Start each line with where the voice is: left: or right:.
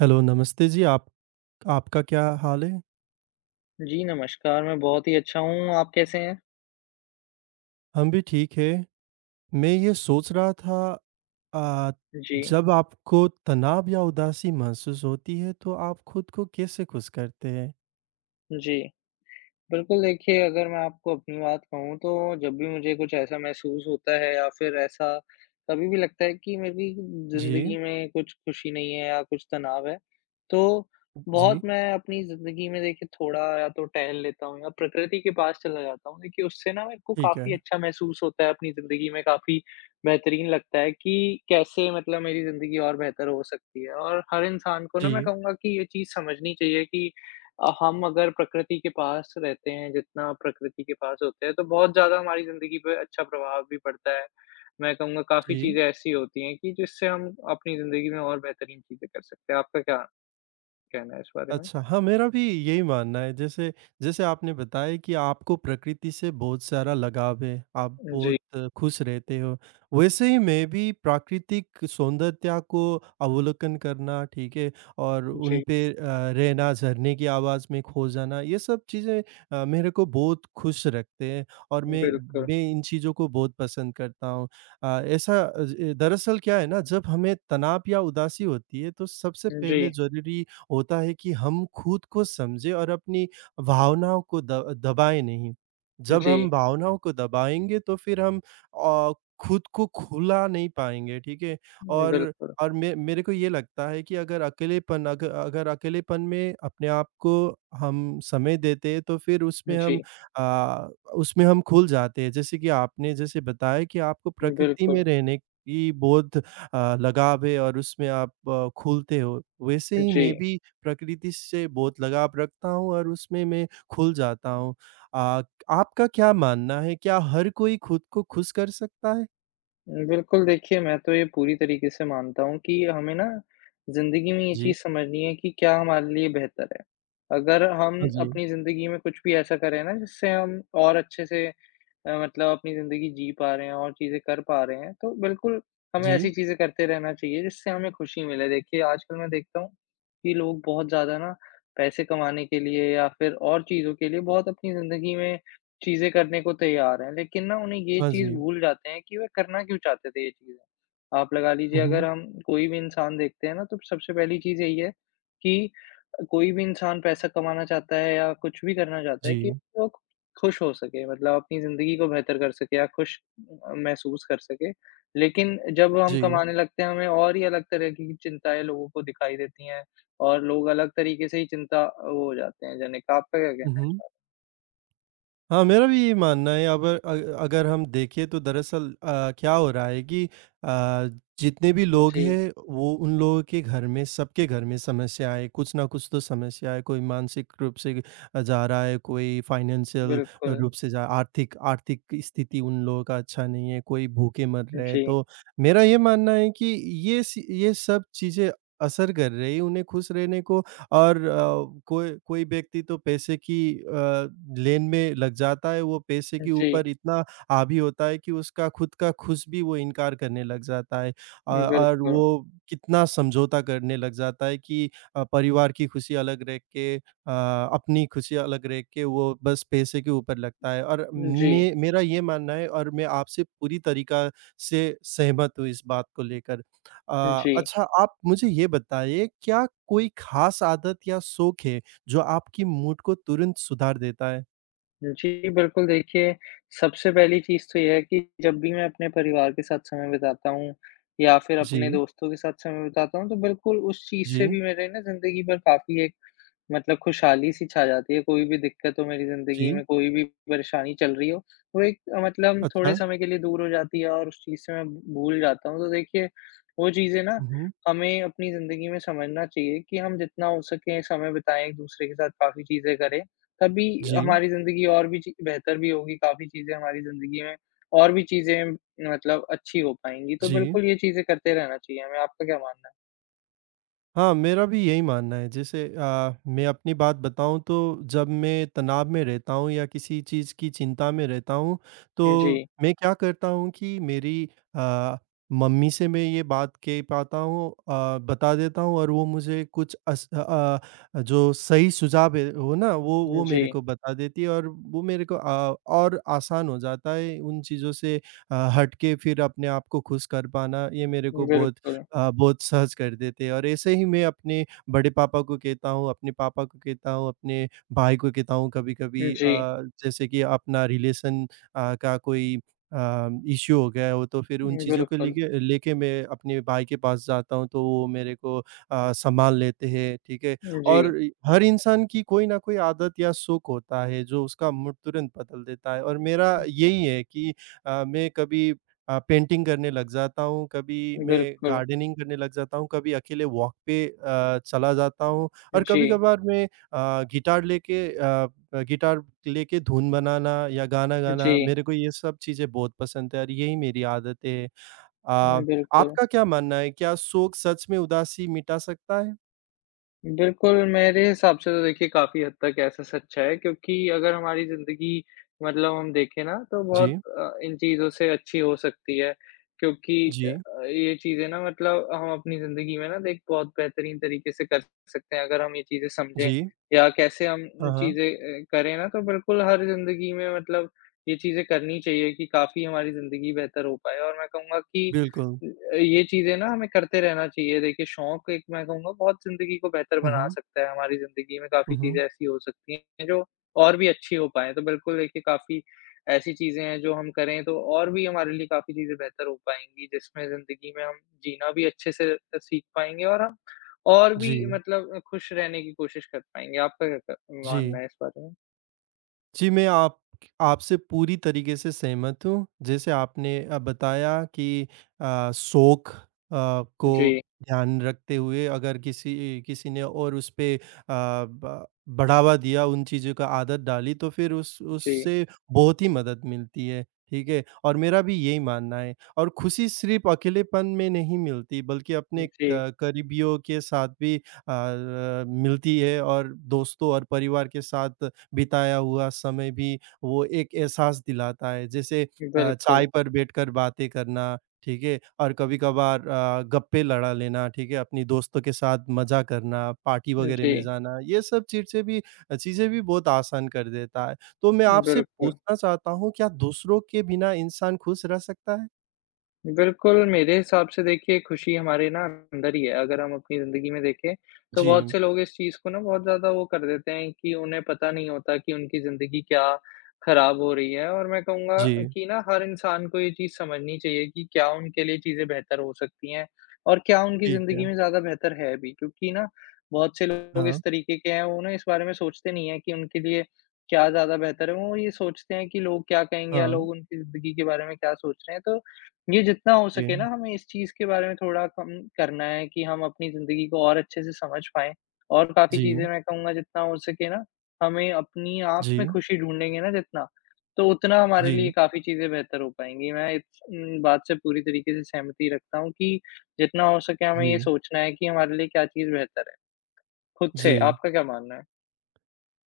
right: Hello, नमस्ते जी! आप आपका क्या हाल है?
left: जी, नमस्कार! मैं बहुत ही अच्छा हूँ। आप कैसे हैं?
right: हम भी ठीक हैं। मैं ये सोच रहा था अ,
left: जी।
right: जब आपको तनाव या उदासी महसूस होती है, तो आप खुद को कैसे खुश करते हैं?
left: जी। बिल्कुल, देखिए अगर मैं आपको अपनी बात कहूँ, तो जब भी मुझे कुछ ऐसा महसूस होता है, या फिर ऐसा कभी भी लगता है कि मेरी
right: जी।
left: ज़िंदगी में कुछ खुशी नहीं है या कुछ तनाव है, तो बहुत
right: जी।
left: मैं अपनी ज़िंदगी में देखिए थोड़ा या तो टहल लेता हूँ या प्रकृति के पास चला जाता हूँ। देखिए, उससे ना मेरे को
right: ठीक
left: काफ़ी
right: है।
left: अच्छा महसूस होता है, अपनी ज़िंदगी में काफ़ी बेहतरीन लगता है कि कैसे मतलब मेरी ज़िंदगी और बेहतर हो सकती है। और हर इंसान को ना मैं
right: जी।
left: कहूँगा कि ये चीज़ समझनी चाहिए कि अ, हम अगर प्रकृति के पास रहते हैं, जितना प्रकृति के पास होते हैं, तो बहुत ज़्यादा हमारी ज़िंदगी पे अच्छा प्रभाव भी पड़ता है। मैं कहूँगा, काफ़ी
right: जी।
left: चीज़ें ऐसी होती हैं कि जिससे हम अपनी ज़िंदगी में और बेहतरीन चीज़ें कर सकते हैं। आपका क्या कहना है इस बारे में?
right: अच्छा, हाँ, मेरा भी यही मानना है। जैसे जैसे आपने बताया कि आपको प्रकृति से बहुत सारा लगाव है, आप
left: उ, जी।
right: बहुत खुश रहते हो। वैसे ही मैं भी प्राकृतिक सौंदर्यता को अवलोकन करना ठीक है, और उन
left: जी।
right: पे अ रहना, झरने की आवाज़ में खो जाना, ये सब चीज़ें अ, मेरे को बहुत खुश रखते हैं, और मैं,
left: बिल्कुल।
right: मैं इन चीज़ों को बहुत पसंद करता हूँ। अ, ऐसा अ, ज दरअसल क्या है ना, जब हमें तनाव या उदासी होती है, तो सबसे पहले
left: जी।
right: ज़रूरी होता है कि हम खुद को समझें और अपनी भावनाओं को द दबाएँ नहीं। जब हम
left: जी।
right: भावनाओं को दबाएँगे, तो फिर हम अ, खुद को खुला नहीं पाएँगे, ठीक है।
left: हुँ,
right: और,
left: बिल्कुल।
right: और मे मेरे को ये लगता है कि अगर अकेलेपन अग अगर अकेलेपन में अपने आप को हम समय देते, तो फिर उसमें
left: उ, जी।
right: हम अ, उसमें हम खुल जाते हैं। जैसे कि आपने जैसे बताया कि आपको प्रकृति में
left: बिल्कुल।
right: रहने की बहुत अ, लगाव है और उसमें आप अ, खुलते हो, वैसे
left: अ,
right: ही मैं
left: जी।
right: भी प्रकृति से बहुत लगाव रखता हूँ और उसमें मैं खुल जाता हूँ। अ, आपका क्या मानना है, क्या हर कोई खुद को खुश कर सकता है?
left: उम, बिल्कुल, देखिए मैं तो ये पूरी तरीके से मानता हूँ कि हमें ना ज़िंदगी में ये
right: जी।
left: चीज़ समझनी है कि क्या हमारे लिए बेहतर है। अगर हम
right: हाँ जी।
left: अपनी ज़िंदगी में कुछ भी ऐसा करें ना, जिससे हम और अच्छे से अ, मतलब अपनी ज़िंदगी जी पा रहे हैं, और चीज़ें कर पा रहे हैं, तो बिल्कुल, हमें
right: जी।
left: ऐसी चीज़ें करते रहना चाहिए जिससे हमें खुशी मिले। देखिए, आजकल मैं देखता हूँ कि लोग बहुत ज़्यादा ना पैसे कमाने के लिए या फिर और चीज़ों के लिए बहुत अपनी ज़िंदगी में चीज़ें करने को तैयार हैं। लेकिन ना, उन्हें ये
right: हाँ
left: चीज़
right: जी।
left: भूल जाते हैं कि वे करना क्यों चाहते थे ये चीज़। आप लगा लीजिए,
right: हुँ,
left: अगर
right: हुँ।
left: हम कोई भी इंसान देखते हैं ना, तो सबसे पहली चीज़ यही है कि अ, कोई भी इंसान पैसा कमाना चाहता है या कुछ भी करना चाहता है कि
right: जी।
left: वो खुश हो सके, मतलब अपनी ज़िंदगी को बेहतर कर सके या खुश अ अ, महसूस कर सके। लेकिन जब हम
right: जी।
left: कमाने लगते हैं, हमें और ही अलग तरह की की चिंताएँ लोगों को दिखाई देती हैं, और लोग अलग तरीके से ही चिंता वो हो जाते हैं, जनिक। आप क्या
right: हुँ,
left: कहना है इस
right: हुँ।
left: बार?
right: हाँ, मेरा भी ये मानना है। अबर अग अगर हम देखें, तो दरअसल अ, क्या हो रहा है कि अ, जितने भी लोग
left: जी।
right: हैं, वो उन लोगों के घर में, सबके घर में समस्या है, कुछ ना कुछ तो समस्या है, कोई मानसिक रूप से अ, जा रहा है, कोई फाइनेंशियल
left: बिल्कुल।
right: रूप से जा आर्थिक आर्थिक स्थिति उन लोगों का अच्छा नहीं है, कोई भूखे मर रहे हैं।
left: जी।
right: तो मेरा ये मानना है कि ये सी ये सब चीज़ें असर कर रही हैं उन्हें खुश रहने को और अ, कोई कोई व्यक्ति तो पैसे की अ, लेन में लग जाता है, वो पैसे के ऊपर
left: जी।
right: इतना हावी होता है कि उसका खुद का खुश भी वो इनकार करने लग जाता है, अ और
left: बिल्कुल।
right: वो कितना समझौता करने लग जाता है कि अ, परिवार की खुशी अलग रख के अ, अपनी खुशी अलग रख के, वो बस पैसे के ऊपर लगता है और
left: उम, जी।
right: मे मेरा ये मानना है, और मैं आपसे पूरी तरीका से सहमत हूँ इस बात को लेकर।
left: उम,
right: अ,
left: जी।
right: अच्छा आप मुझे ये बताइए, क्या कोई खास आदत या शौक है, जो आपकी मूड को तुरंत सुधार देता है?
left: जी, बिल्कुल, देखिए, सबसे पहली चीज़ तो ये है कि जब भी मैं अपने परिवार के साथ समय बिताता हूँ या फिर अपने
right: जी।
left: दोस्तों के साथ समय बिताता हूँ तो बिल्कुल उस चीज़ से
right: जी।
left: भी मेरे ना ज़िंदगी पर काफ़ी एक मतलब खुशहाली-सी छा जाती है। कोई भी दिक्कत हो मेरी ज़िंदगी
right: जी।
left: में, कोई भी परेशानी चल रही हो, वो एक मतलब थोड़े
right: अच्छा।
left: समय के लिए दूर हो जाती है और उस चीज़ से मैं भूल जाता हूँ। तो देखिए, वो चीज़ें ना
right: उहुँ।
left: हमें अपनी ज़िंदगी में समझना चाहिए कि हम जितना हो सके समय बिताएँ एक-दूसरे के साथ काफ़ी चीज़ें करें, तभी
right: जी।
left: हमारी ज़िंदगी और भी ची बेहतर भी होंगी काफ़ी चीज़ें हमारी ज़िंदगी में और भी चीज़ें मतलब अच्छी हो पाएँगी। तो
right: जी।
left: बिल्कुल ये चीज़ें करते रहना चाहिए हमें। आपका क्या मानना है?
right: हाँ, मेरा भी यही मानना है। जैसे अ, मैं अपनी बात बताऊँ तो जब मैं तनाव में रहता हूँ या किसी चीज़ की चिंता में रहता हूँ,
left: उम,
right: तो
left: जी।
right: मैं क्या करता हूँ कि मेरी अ, मम्मी से मैं ये बात कह पाता हूँ अ, बता देता हूँ और वो मुझे कुछ अस अ अ, जो सही सुझाव है, वो ना, वो
left: उम,
right: वो मेरे
left: जी।
right: को बता देती है और वो मेरे को अ, और आसान हो जाता है उन चीज़ों से अ, हट के फिर अपने आप को खुश कर पाना। ये मेरे को
left: उम,
right: बहुत
left: बिल्कुल।
right: अ, बहुत सहज कर देते हैं और ऐसे ही मैं अपने बड़े पापा को कहता हूँ, अपने पापा को कहता हूँ, अपने भाई को कहता हूँ।
left: उम,
right: कभी-कभी अ,
left: जी।
right: जैसे कि अपना रिलेशन अ, का कोई अ, इश्यू हो गया हो तो फिर उन
left: उम,
right: चीज़ों को
left: बिल्कुल।
right: लेके अ, लेके मैं अपने भाई के पास जाता हूँ तो वो मेरे को अ, संभाल लेते हैं। ठीक है?
left: उम,
right: और
left: जी।
right: इ हर इंसान की कोई ना कोई आदत या शौक होता है, जो उसका मूड तुरंत बदल देता है और मेरा
left: हुँ।
right: यही है कि अ, मैं कभी अ, पेंटिंग करने लग जाता हूँ, कभी मैं
left: बिल्कुल।
right: गार्डनिंग करने लग जाता हूँ। कभी अकेले वॉक पे अ, चला जाता हूँ और
left: जी।
right: कभी-कभार मैं अ, गिटार लेके अ अ, गिटार लेके धुन बनाना या गाना गाना,
left: जी।
right: मेरे को ये सब चीज़ें बहुत पसंद हैं और यही मेरी आदतें हैं। अ,
left: उम, बिल्कुल।
right: आपका क्या मानना है, क्या शौक सच में उदासी मिटा सकता है?
left: बिल्कुल, मेरे हिसाब से तो देखिए, काफ़ी हद तक ऐसा सच है क्योंकि अगर हमारी ज़िंदगी मतलब हम देखें ना, तो बहुत
right: जी।
left: अ, इन चीज़ों से अच्छी हो सकती है क्योंकि अ
right: जी।
left: अ, ये चीज़ें ना मतलब हम अपनी ज़िंदगी में ना एक बहुत बेहतरीन तरीके से कर सकते हैं अगर हम ये चीज़ें समझें।
right: जी।
left: या कैसे हम
right: हाँ,
left: अ,
right: हाँ।
left: चीज़ें अ, करें ना, तो बिल्कुल हर ज़िंदगी में मतलब ये चीज़ें करनी चाहिए कि काफ़ी हमारी ज़िंदगी बेहतर हो पाए, और मैं कहूँगा कि
right: बिल्कुल।
left: अ, ये चीज़ें ना हमें करते रहना चाहिए। देखिए, शौक एक मैं कहूँगा बहुत ज़िंदगी को बेहतर
right: हुँ,
left: बना
right: हुँ।
left: सकता है, हमारी ज़िंदगी में
right: हुँ,
left: काफ़ी
right: हुँ।
left: चीज़ें ऐसी हो सकती हैं जो और भी अच्छी हो पाएँ। तो बिल्कुल, देखिए काफ़ी ऐसी चीज़ें हैं जो हम करें, तो और भी हमारे लिए काफ़ी चीज़ें बेहतर हो पाएँगी, जिसमें ज़िंदगी में हम जीना भी अच्छे से अ, सीख पाएँगे, और हम और भी
right: जी।
left: मतलब अ, खुश रहने की कोशिश कर पाएँगे। आपका कैसा मानना
right: जी।
left: है इस बात में?
right: जी, मैं आप आपसे पूरी तरीके से सहमत हूँ। जैसे आपने अ, बताया कि अ, शौक अ, को
left: जी।
right: ध्यान रखते हुए अगर किसी इ किसी ने और उस पे अ, ब बढ़ावा दिया उन चीज़ों का आदत डाली, तो फिर उस
left: जी।
right: उससे बहुत ही मदद मिलती है, ठीक है, और मेरा भी यही मानना है। और खुशी सिर्फ़ अकेलेपन में नहीं मिलती, बल्कि अपने
left: हुँ, जी।
right: क करीबियों के साथ भी अ अ अ, मिलती है, और दोस्तों और परिवार के साथ बिताया हुआ समय भी वो एक एहसास दिलाता है। जैसे अ, चाय
left: बिल्कुल।
right: पर बैठकर बातें करना, ठीक है, और कभी-कभार अ, गप्पे लड़ा लेना, ठीक है, अपनी दोस्तों के साथ मज़ा करना, पार्टी वग़ैरह में
left: जी।
right: जाना, ये सब चीज़ से भी अ, चीज़ें भी बहुत आसान कर देता है। तो मैं आपसे
left: बिल्कुल।
right: पूछना चाहता हूँ, क्या दूसरों के बिना इंसान खुश रह सकता है?
left: बिल्कुल, मेरे हिसाब से देखिए खुशी हमारे ना अंदर ही है। अगर हम अपनी ज़िंदगी में देखें, तो बहुत
right: जी।
left: से लोग इस चीज़ को ना बहुत ज़्यादा वो कर देते हैं कि उन्हें पता नहीं होता कि उनकी ज़िंदगी क्या ख़राब हो रही है और मैं कहूँगा
right: जी।
left: कि ना हर इंसान को ये चीज़ समझनी चाहिए कि क्या उनके लिए चीज़ें बेहतर हो सकती हैं और क्या उनकी
right: ठीक
left: ज़िंदगी
right: है।
left: में ज़्यादा बेहतर है अभी क्योंकि ना, बहुत से लोग
right: हाँ।
left: इस तरीके के हैं, वो ना इस बारे में सोचते नहीं हैं कि उनके लिए क्या ज़्यादा बेहतर है। वो ये सोचते हैं कि लोग क्या कहेंगे या
right: हाँ।
left: लोग उनकी ज़िंदगी के बारे में क्या सोच रहे हैं। तो, ये जितना हो सके ना,
right: जी।
left: हमें इस चीज़ के बारे में थोड़ा कम करना है कि हम अपनी ज़िंदगी को और अच्छे से समझ पाएँ और काफ़ी चीज़ें
right: जी।
left: मैं कहूँगा जितना हो सके ना, हमें अपनी आप में
right: जी।
left: खुशी ढूँढ़ेंगे ना जितना, तो उतना हमारे लिए
right: जी।
left: काफ़ी चीज़ें बेहतर हो पाएँगी। मैं इस उम, बात से पूरी तरीके से सहमति रखता हूँ कि जितना हो सके हमें ये
right: जी।
left: सोचना है कि हमारे लिए क्या चीज़ बेहतर है, खुद से।
right: जी।
left: आपका क्या मानना है?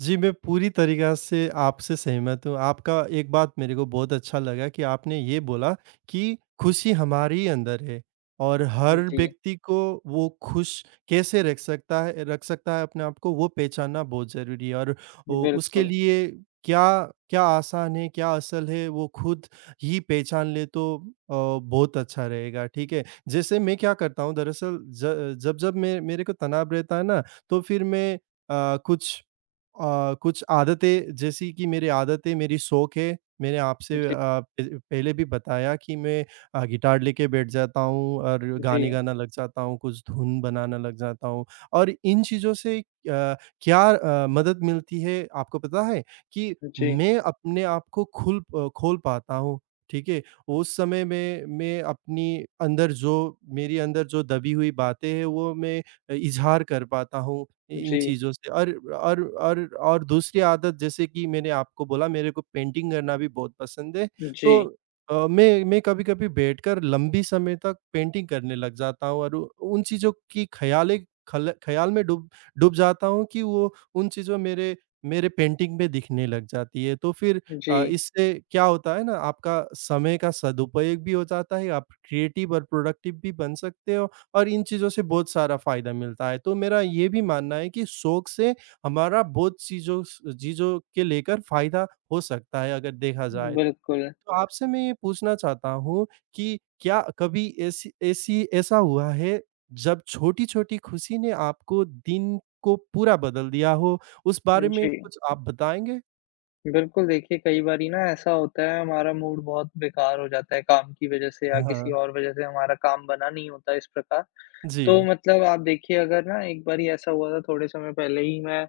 right: जी, मैं पूरी तरीका से आपसे सहमत हूँ। आपका एक बात मेरे को बहुत अच्छा लगा कि आपने ये बोला, कि खुशी हमारी अंदर है और हर
left: हुँ जी।
right: व्यक्ति को वो खुश कैसे रख सकता है अ, रख सकता है अपने आप को, वो पहचानना बहुत ज़रूरी है और उ उसके
left: बिल्कुल।
right: लिए क्या क्या आसान है, क्या असल है, वो खुद ही पहचान ले तो अ, बहुत अच्छा रहेगा। ठीक है? जैसे मैं क्या करता हूँ दरअसल ज जब-जब मे मेरे को तनाव रहता है ना, तो फिर मैं अ, कुछ अ, कुछ आदतें जैसी कि मेरे आदतें मेरी शौक हैं, मैंने
left: हाँ
right: आपसे अ,
left: जी।
right: प पहले भी बताया कि मैं अ, गिटार लेके बैठ जाता हूँ और
left: उ,
right: गाने
left: जी।
right: गाना लग जाता हूँ। कुछ धुन बनाना लग जाता हूँ और इन चीज़ों से अ, क्या अ, मदद मिलती है आपको पता है, कि
left: जी।
right: मैं अपने आप को खुल प खोल पाता हूँ। ठीक है? उस समय मैं मैं अपनी अंदर जो मेरी अंदर जो दबी हुई बातें हैं, वो मैं अ, इज़हार कर पाता हूँ इन
left: जी।
right: चीज़ों से और और और और दूसरी आदत जैसे कि मैंने आपको बोला मेरे को पेंटिंग करना भी बहुत पसंद है। तो
left: जी।
right: अ, मैं मैं कभी-कभी बैठकर लंबी समय तक पेंटिंग करने लग जाता हूँ और वो उन चीज़ों की ख़यालें खल ख़्याल में डूब डूब जाता हूँ कि वो उन चीज़ों मेरे मेरे पेंटिंग में दिखने लग जाती हैं। तो फिर अ,
left: जी।
right: इससे क्या होता है ना, आपका समय का सदुपयोग भी हो जाता है, आप क्रिएटिव और प्रोडक्टिव भी बन सकते हो और इन चीज़ों से बहुत सारा फ़ायदा मिलता है। तो मेरा ये भी मानना है कि शौक से हमारा बहुत चीज़ों स चीज़ों के लेकर फ़ायदा हो सकता है, अगर देखा जाए।
left: बिल्कुल।
right: तो आपसे मैं ये पूछना चाहता हूँ कि क्या कभी ऐसी ऐसी ऐसा हुआ है, जब छोटी-छोटी खुशी ने आपको दिन को पूरा बदल दिया हो? उस
left: हुँ,
right: बारे में
left: जी।
right: कुछ आप बताएँगे?
left: बिल्कुल, देखिए कई बारी ना ऐसा होता है हमारा मूड बहुत बेकार हो जाता है काम की वज़ह से या
right: हाँ,
left: किसी
right: हाँ।
left: और वज़ह से हमारा काम बना नहीं होता इस प्रकार। तो
right: जी।
left: मतलब आप देखिए अगर ना एक बारी ऐसा हुआ था थोड़े समय पहले ही मैं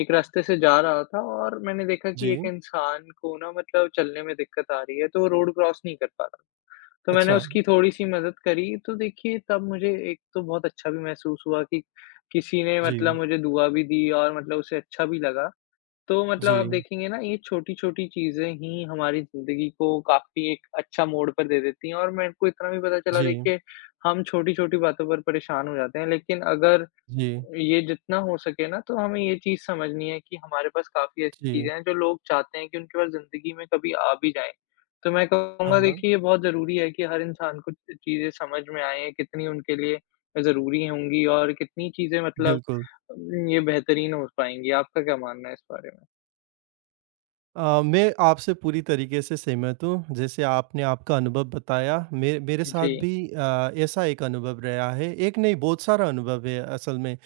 left: एक रास्ते से जा रहा था और मैंने देखा कि एक
right: जी।
left: इंसान को ना मतलब चलने में दिक्कत आ रही है, तो रोड क्रॉस नहीं कर पा रहा। तो मैंने
right: अच्छा।
left: उसकी थोड़ी-सी मदद करी तो देखिए तब मुझे एक तो बहुत अच्छा भी महसूस हुआ कि किसी ने
right: जी।
left: मतलब मुझे दुआ भी दी और मतलब उसे अच्छा भी लगा। तो मतलब आप
right: जी।
left: देखेंगे ना ये छोटी-छोटी चीज़ें ही हमारी ज़िंदगी को काफ़ी एक अच्छा मोड़ पर दे देती हैं और मैंने को इतना भी पता चला
right: जी।
left: देखिए हम छोटी-छोटी बातों पर परेशान हो जाते हैं, लेकिन अगर
right: जी।
left: ये जितना हो सके ना तो हमें ये चीज़ समझनी है कि हमारे पास काफ़ी ऐसी
right: जी।
left: चीज़ें हैं, जो लोग चाहते हैं कि उनके पास ज़िंदगी में कभी आ भी जाएँ। तो मैं
right: हाँ,
left: कहूँगा
right: हाँ।
left: देखिए ये बहुत ज़रूरी है कि हर इंसान को चीज़ें समझ में आएँ कितनी उनके लिए ज़रूरी होंगी और कितनी चीज़ें मतलब
right: बिल्कुल।
left: अम, ये बेहतरीन हो पाएँगी। आपका क्या मानना है इस बारे में?
right: अ, मैं आपसे पूरी तरीके से सहमत हूँ। जैसे आपने आपका अनुभव बताया मे मेरे साथ
left: जी।
right: भी अ, ऐसा एक अनुभव रहा है। एक नहीं बहुत सारा अनुभव है असल में। अ,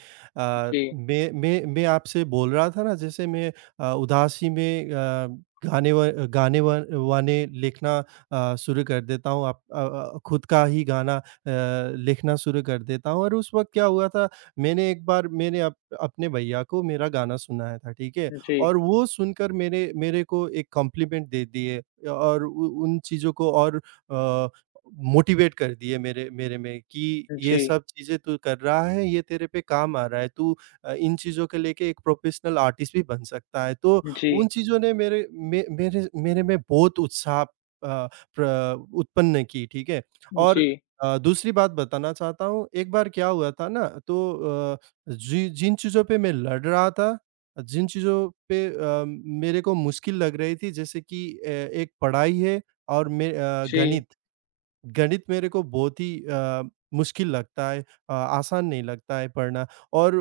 left: जी।
right: मैं मैं मैं आपसे बोल रहा था ना जैसे मैं अ, उदासी में अ, गाने व गाने व वाने लिखना अ, शुरू कर देता हूँ। आप अ अ, खुद का ही गाना अ, लिखना शुरू कर देता हूँ। और उस वक़्त क्या हुआ था मैंने एक बार मैंने अप अपने भैया को मेरा गाना सुनाया था ठीक है?
left: उ, जी।
right: और वो सुनकर मेरे मेरे को एक कम्प्लीमेंट दे दिए और उ उन चीज़ों को और अ, मोटिवेट कर दिए मेरे मेरे में कि, "ये
left: जी।
right: सब चीज़ें तू कर रहा है ये तेरे पे काम आ रहा है। तू अ, इन चीज़ों को लेके एक प्रोफ़ेशनल आर्टिस्ट भी बन सकता है।" तो उन
left: जी।
right: चीज़ों ने मेरे मे मेरे मेरे में बहुत उत्साह। अ, प्र उत्पन्न की ठीक है और
left: जी।
right: अ, दूसरी बात बताना चाहता हूँ एक बार क्या हुआ था ना तो अ, जी, जिन चीज़ों पे मैं लड़ रहा था। अ, जिन चीज़ों पे अ, मेरे को मुश्किल लग रही थी जैसे कि अ, एक पढ़ाई है और में अ,
left: जी।
right: गणित। गणित मेरे को बहुत ही अ, मुश्किल लगता है अ, आसान नहीं लगता है पढ़ना और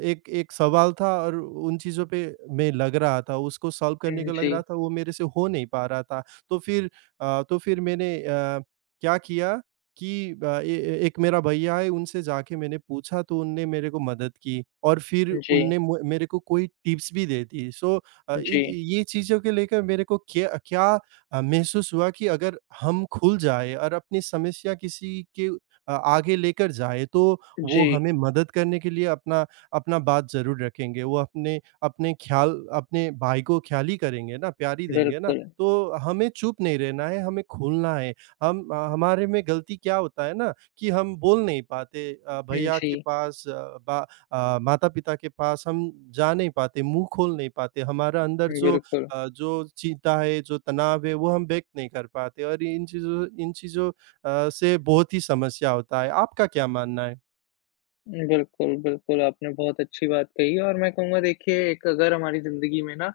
right: अ, एक एक सवाल था और उन चीज़ों पे मैं लग रहा था उसको सॉल्व करने
left: हुँ,
right: को लग रहा
left: जी।
right: था वो मेरे से हो नहीं पा रहा था तो फिर अ, तो फिर मैंने अ, क्या किया? कि अ, ए ए एक मेरा भैया है उनसे जाके मैंने पूछा तो उन्होंने मेरे को मदद की और फिर
left: जी।
right: उन्होंने मु मेरे को कोई टिप्स भी दे दी। सो अ, इन
left: जी।
right: ये चीज़ों को लेकर मेरे को क्य क्या अ, महसूस हुआ कि अगर हम खुल जाएँ और अपनी समस्या किसी के अ, आगे लेकर जाएँ, तो वो
left: जी।
right: हमें मदद करने के लिए अपना अपना बात ज़रूर रखेंगे। वो अपने अपने ख़्याल अपने भाई को ख़्याल ही करेंगे ना प्यार ही देंगे ना।
left: बिल्कुल।
right: तो हमें चुप नहीं रहना है हमें खुलना है। हम हमारे में गलती क्या होता है ना कि हम बोल नहीं पाते अ,
left: हुँ,
right: भईया के
left: जी।
right: पास बा अ, माता-पिता के पास हम जा नहीं पाते, मुँह खोल नहीं पाते हमारा अंदर
left: हुँ,
right: जो
left: बिल्कुल।
right: अ, जो चिंता है जो तनाव है, वो हम व्यक्त नहीं कर पाते और इन चीज़ों इन चीज़ों अ, से बहुत ही समस्या होता है। आपका क्या मानना है?
left: बिल्कुल, बिल्कुल आपने बहुत अच्छी बात कही। और मैं कहूँगा देखिए एक अगर हमारी ज़िंदगी में ना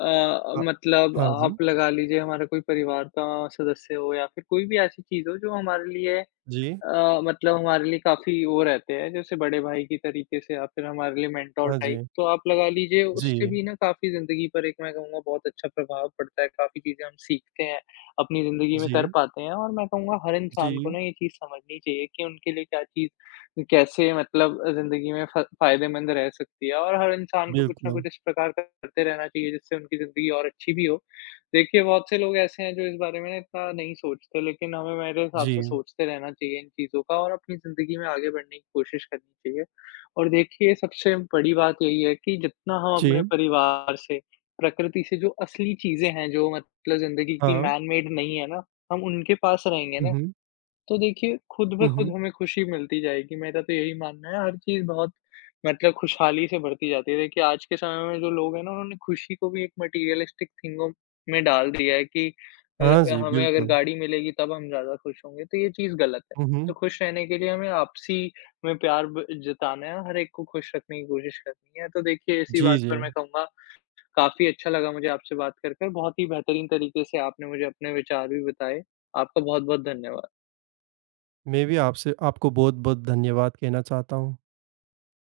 left: अ,
right: हाँ।
left: मतलब
right: हाँ जी।
left: आप लगा लीजिए हमारा कोई परिवार का सदस्य हो या फिर कोई भी ऐसी चीज़ हो जो हमारे लिए
right: जी।
left: अ, मतलब हमारे लिए काफ़ी वो रहते हैं, जैसे बड़े भाई की तरीके से आप फिर हमारे लिए मेन्टर
right: हाँ
left: टाइप।
right: जी।
left: तो आप लगा लीजिए उससे
right: जी।
left: भी ना काफ़ी ज़िंदगी पर एक मैं कहूँगा बहुत अच्छा प्रभाव पड़ता है, काफ़ी चीज़ें हम सीखते हैं, अपनी ज़िंदगी में कर
right: जी।
left: पाते हैं और मैं कहूँगा हर इंसान को ना
right: जी।
left: ये चीज़ समझनी चाहिए कि उनके लिए क्या चीज़ कैसे मतलब ज़िंदगी में फ़ा फ़ायदेमंद रह सकती है और हर इंसान को कुछ न
right: बिल्कुल।
left: कुछ इस प्रकार का करते रहना चाहिए जिससे उनकी ज़िंदगी और अच्छी भी हो। देखिए बहुत से लोग ऐसे हैं जो इस बारे में ना इतना नहीं सोचते। लेकिन हमें मेरे हिसाब से
right: जी।
left: सोचते रहना चाहिए इन चीज़ों का और अपनी ज़िंदगी में आगे बढ़ने की कोशिश करनी चाहिए। और देखिए सबसे बड़ी बात यही है कि जितना हम अपने
right: जी।
left: परिवार से प्रकृति से जो असली चीज़ें हैं जो मतलब ज़िंदगी की
right: हाँ।
left: मैन मेड नहीं है ना हम उनके पास रहेंगे
right: हुँ,
left: ना।
right: हुँ।
left: तो देखिए खुद पे
right: हुँ,
left: खुद
right: हुँ।
left: होंगे खुशी मिलती जाएगी। मैं तो यही मान हूँ हर चीज़ बहुत मतलब खुशहाली से बढ़ती जाती है। देखिए आज के समय में जो लोग हैं ना उन्होंने खुशी को भी एक मैटेरियलिस्टिक चीज़ों में डाल दिया है कि अ,
right: हाँ जी।
left: हमें अगर
right: बिल्कुल।
left: गाड़ी मिलेगी तब हम ज़्यादा खुश होंगे तो ये चीज़ गलत है।
right: हुँ,
left: तो
right: हुँ।
left: खुश रहने के लिए हमें आपसी में प्यार ब जताना है, हर एक को खुश रखने की कोशिश करनी है। तो देखिए इसी
right: जी,
left: बात पर मैं
right: जी।
left: कहूँगा काफ़ी अच्छा लगा मुझे आपसे बात करके। बहुत ही बेहतरीन तरीके से आपने मुझे अपने विचार भी बताए। आपका बहुत-बहुत धन्यवाद।
right: मैं भी आपसे आपको बहुत-बहुत धन्यवाद कहना चाहता हूँ।